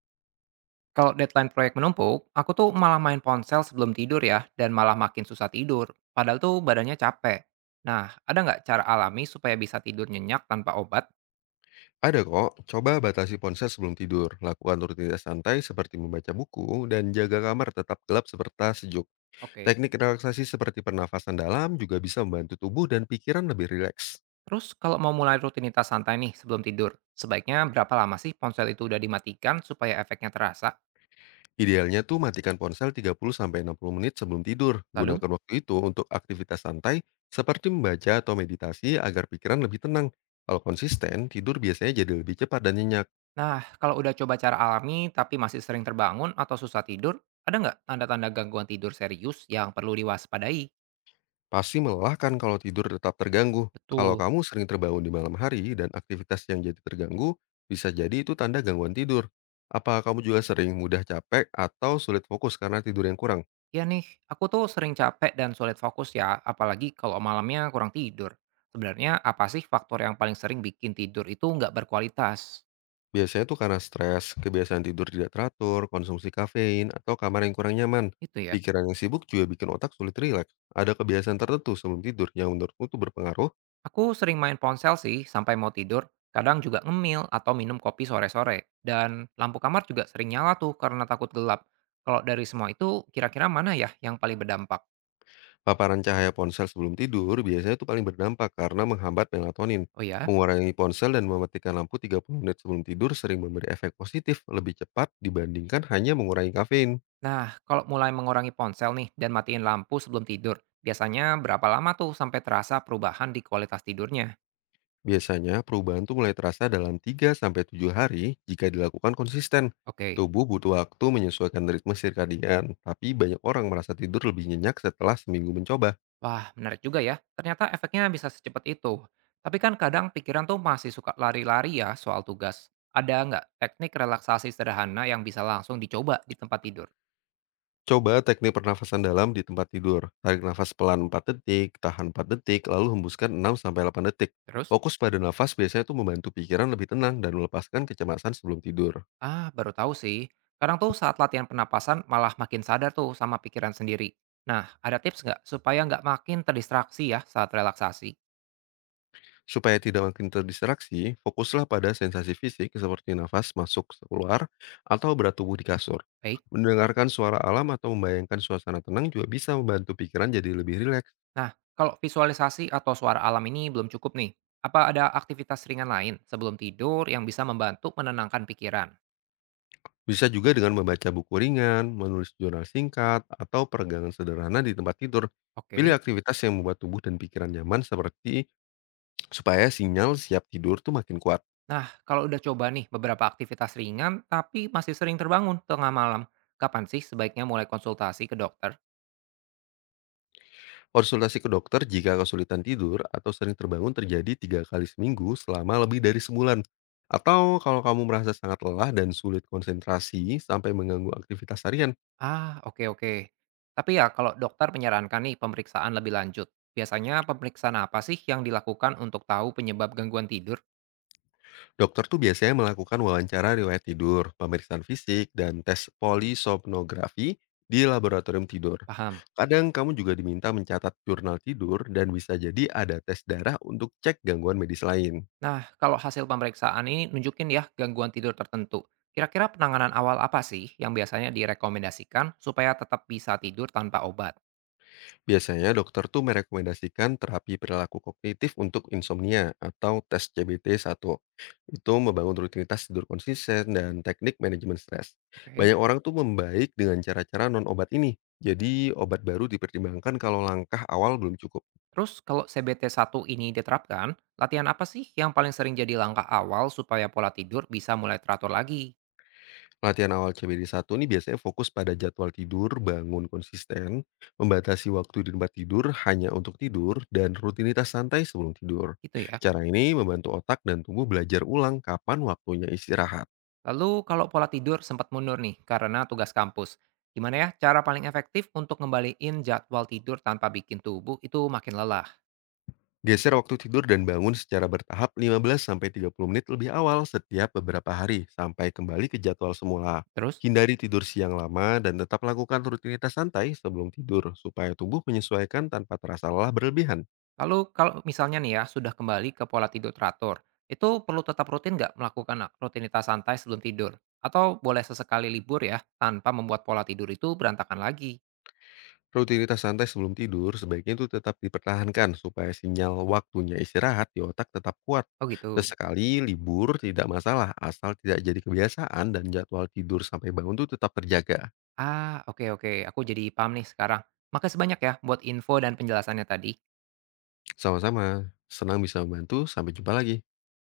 Kalau deadline proyek menumpuk, aku tuh malah main ponsel sebelum tidur ya, dan malah makin susah tidur. Padahal tuh badannya capek. Nah, ada nggak cara alami supaya bisa tidur nyenyak tanpa obat? Ada kok, coba batasi ponsel sebelum tidur, lakukan rutinitas santai seperti membaca buku, dan jaga kamar tetap gelap serta sejuk. Oke. Teknik relaksasi seperti pernafasan dalam juga bisa membantu tubuh dan pikiran lebih rileks. Terus kalau mau mulai rutinitas santai nih sebelum tidur, sebaiknya berapa lama sih ponsel itu udah dimatikan supaya efeknya terasa? Idealnya tuh matikan ponsel 30-60 menit sebelum tidur. Lalu, Gunakan waktu itu untuk aktivitas santai seperti membaca atau meditasi agar pikiran lebih tenang. Kalau konsisten, tidur biasanya jadi lebih cepat dan nyenyak. nah kalau udah coba cara alami tapi masih sering terbangun atau susah tidur, ada nggak tanda-tanda gangguan tidur serius yang perlu diwaspadai? Pasti melelahkan kalau tidur tetap terganggu. Kalau Betul. kamu sering terbangun di malam hari dan aktivitas yang jadi terganggu, bisa jadi itu tanda gangguan tidur. Apa kamu juga sering mudah capek atau sulit fokus karena tidur yang kurang? Ya nih, aku tuh sering capek dan sulit fokus ya, apalagi kalau malamnya kurang tidur. Sebenarnya apa sih faktor yang paling sering bikin tidur itu nggak berkualitas? Biasanya itu karena stres, kebiasaan tidur tidak teratur, konsumsi kafein, atau kamar yang kurang nyaman. Itu ya. Pikiran yang sibuk juga bikin otak sulit rileks. Ada kebiasaan tertentu sebelum tidur yang menurutmu itu berpengaruh? Aku sering main ponsel sih sampai mau tidur, kadang juga ngemil atau minum kopi sore-sore. Dan lampu kamar juga sering nyala tuh karena takut gelap. Kalau dari semua itu, kira-kira mana ya yang paling berdampak? Paparan cahaya ponsel sebelum tidur biasanya itu paling berdampak karena menghambat melatonin. Oh ya? Mengurangi ponsel dan mematikan lampu 30 menit sebelum tidur sering memberi efek positif lebih cepat dibandingkan hanya mengurangi kafein. Nah, kalau mulai mengurangi ponsel nih dan matiin lampu sebelum tidur, biasanya berapa lama tuh sampai terasa perubahan di kualitas tidurnya? Biasanya perubahan tuh mulai terasa dalam tiga sampai tujuh hari jika dilakukan konsisten. Oke. Tubuh butuh waktu menyesuaikan ritme sirkadian, tapi banyak orang merasa tidur lebih nyenyak setelah seminggu mencoba. Wah, menarik juga ya. Ternyata efeknya bisa secepat itu. Tapi kan kadang pikiran tuh masih suka lari-lari ya soal tugas. Ada nggak teknik relaksasi sederhana yang bisa langsung dicoba di tempat tidur? Coba teknik pernafasan dalam di tempat tidur. Tarik nafas pelan 4 detik, tahan 4 detik, lalu hembuskan 6 sampai 8 detik. Terus? Fokus pada nafas biasanya itu membantu pikiran lebih tenang dan melepaskan kecemasan sebelum tidur. Ah, baru tahu sih. Kadang tuh saat latihan pernapasan malah makin sadar tuh sama pikiran sendiri. Nah, ada tips nggak supaya nggak makin terdistraksi ya saat relaksasi? Supaya tidak makin terdistraksi, fokuslah pada sensasi fisik seperti nafas masuk keluar atau berat tubuh di kasur. Baik. Mendengarkan suara alam atau membayangkan suasana tenang juga bisa membantu pikiran jadi lebih rileks. Nah, kalau visualisasi atau suara alam ini belum cukup nih. Apa ada aktivitas ringan lain sebelum tidur yang bisa membantu menenangkan pikiran? Bisa juga dengan membaca buku ringan, menulis jurnal singkat, atau peregangan sederhana di tempat tidur. Oke. Pilih aktivitas yang membuat tubuh dan pikiran nyaman seperti supaya sinyal siap tidur tuh makin kuat. Nah, kalau udah coba nih beberapa aktivitas ringan tapi masih sering terbangun tengah malam, kapan sih sebaiknya mulai konsultasi ke dokter? Konsultasi ke dokter jika kesulitan tidur atau sering terbangun terjadi tiga kali seminggu selama lebih dari sebulan. Atau kalau kamu merasa sangat lelah dan sulit konsentrasi sampai mengganggu aktivitas harian. Ah, oke oke. Tapi ya kalau dokter menyarankan nih pemeriksaan lebih lanjut, biasanya pemeriksaan apa sih yang dilakukan untuk tahu penyebab gangguan tidur? Dokter tuh biasanya melakukan wawancara riwayat tidur, pemeriksaan fisik, dan tes polisomnografi di laboratorium tidur. Paham. Kadang kamu juga diminta mencatat jurnal tidur dan bisa jadi ada tes darah untuk cek gangguan medis lain. Nah, kalau hasil pemeriksaan ini nunjukin ya gangguan tidur tertentu, kira-kira penanganan awal apa sih yang biasanya direkomendasikan supaya tetap bisa tidur tanpa obat? Biasanya dokter tuh merekomendasikan terapi perilaku kognitif untuk insomnia atau tes cbt satu. Itu membangun rutinitas tidur konsisten dan teknik manajemen stres. Oke. Banyak orang tuh membaik dengan cara-cara non-obat ini. Jadi obat baru dipertimbangkan kalau langkah awal belum cukup. Terus kalau CBT-1 ini diterapkan, latihan apa sih yang paling sering jadi langkah awal supaya pola tidur bisa mulai teratur lagi? Latihan awal CBD1 ini biasanya fokus pada jadwal tidur, bangun konsisten, membatasi waktu di tempat tidur hanya untuk tidur, dan rutinitas santai sebelum tidur. Gitu ya. Cara ini membantu otak dan tubuh belajar ulang kapan waktunya istirahat. Lalu kalau pola tidur sempat mundur nih karena tugas kampus, gimana ya cara paling efektif untuk ngembaliin jadwal tidur tanpa bikin tubuh itu makin lelah? Geser waktu tidur dan bangun secara bertahap 15-30 menit lebih awal setiap beberapa hari sampai kembali ke jadwal semula. Terus, Hindari tidur siang lama dan tetap lakukan rutinitas santai sebelum tidur supaya tubuh menyesuaikan tanpa terasa lelah berlebihan. lalu kalau misalnya nih ya sudah kembali ke pola tidur teratur, itu perlu tetap rutin nggak melakukan rutinitas santai sebelum tidur? Atau boleh sesekali libur ya tanpa membuat pola tidur itu berantakan lagi? Rutinitas santai sebelum tidur sebaiknya itu tetap dipertahankan supaya sinyal waktunya istirahat di otak tetap kuat. Oh gitu. Sesekali libur tidak masalah asal tidak jadi kebiasaan dan jadwal tidur sampai bangun itu tetap terjaga. Ah, oke oke, aku jadi paham nih sekarang. Makasih banyak ya buat info dan penjelasannya tadi. Sama-sama, senang bisa membantu. Sampai jumpa lagi.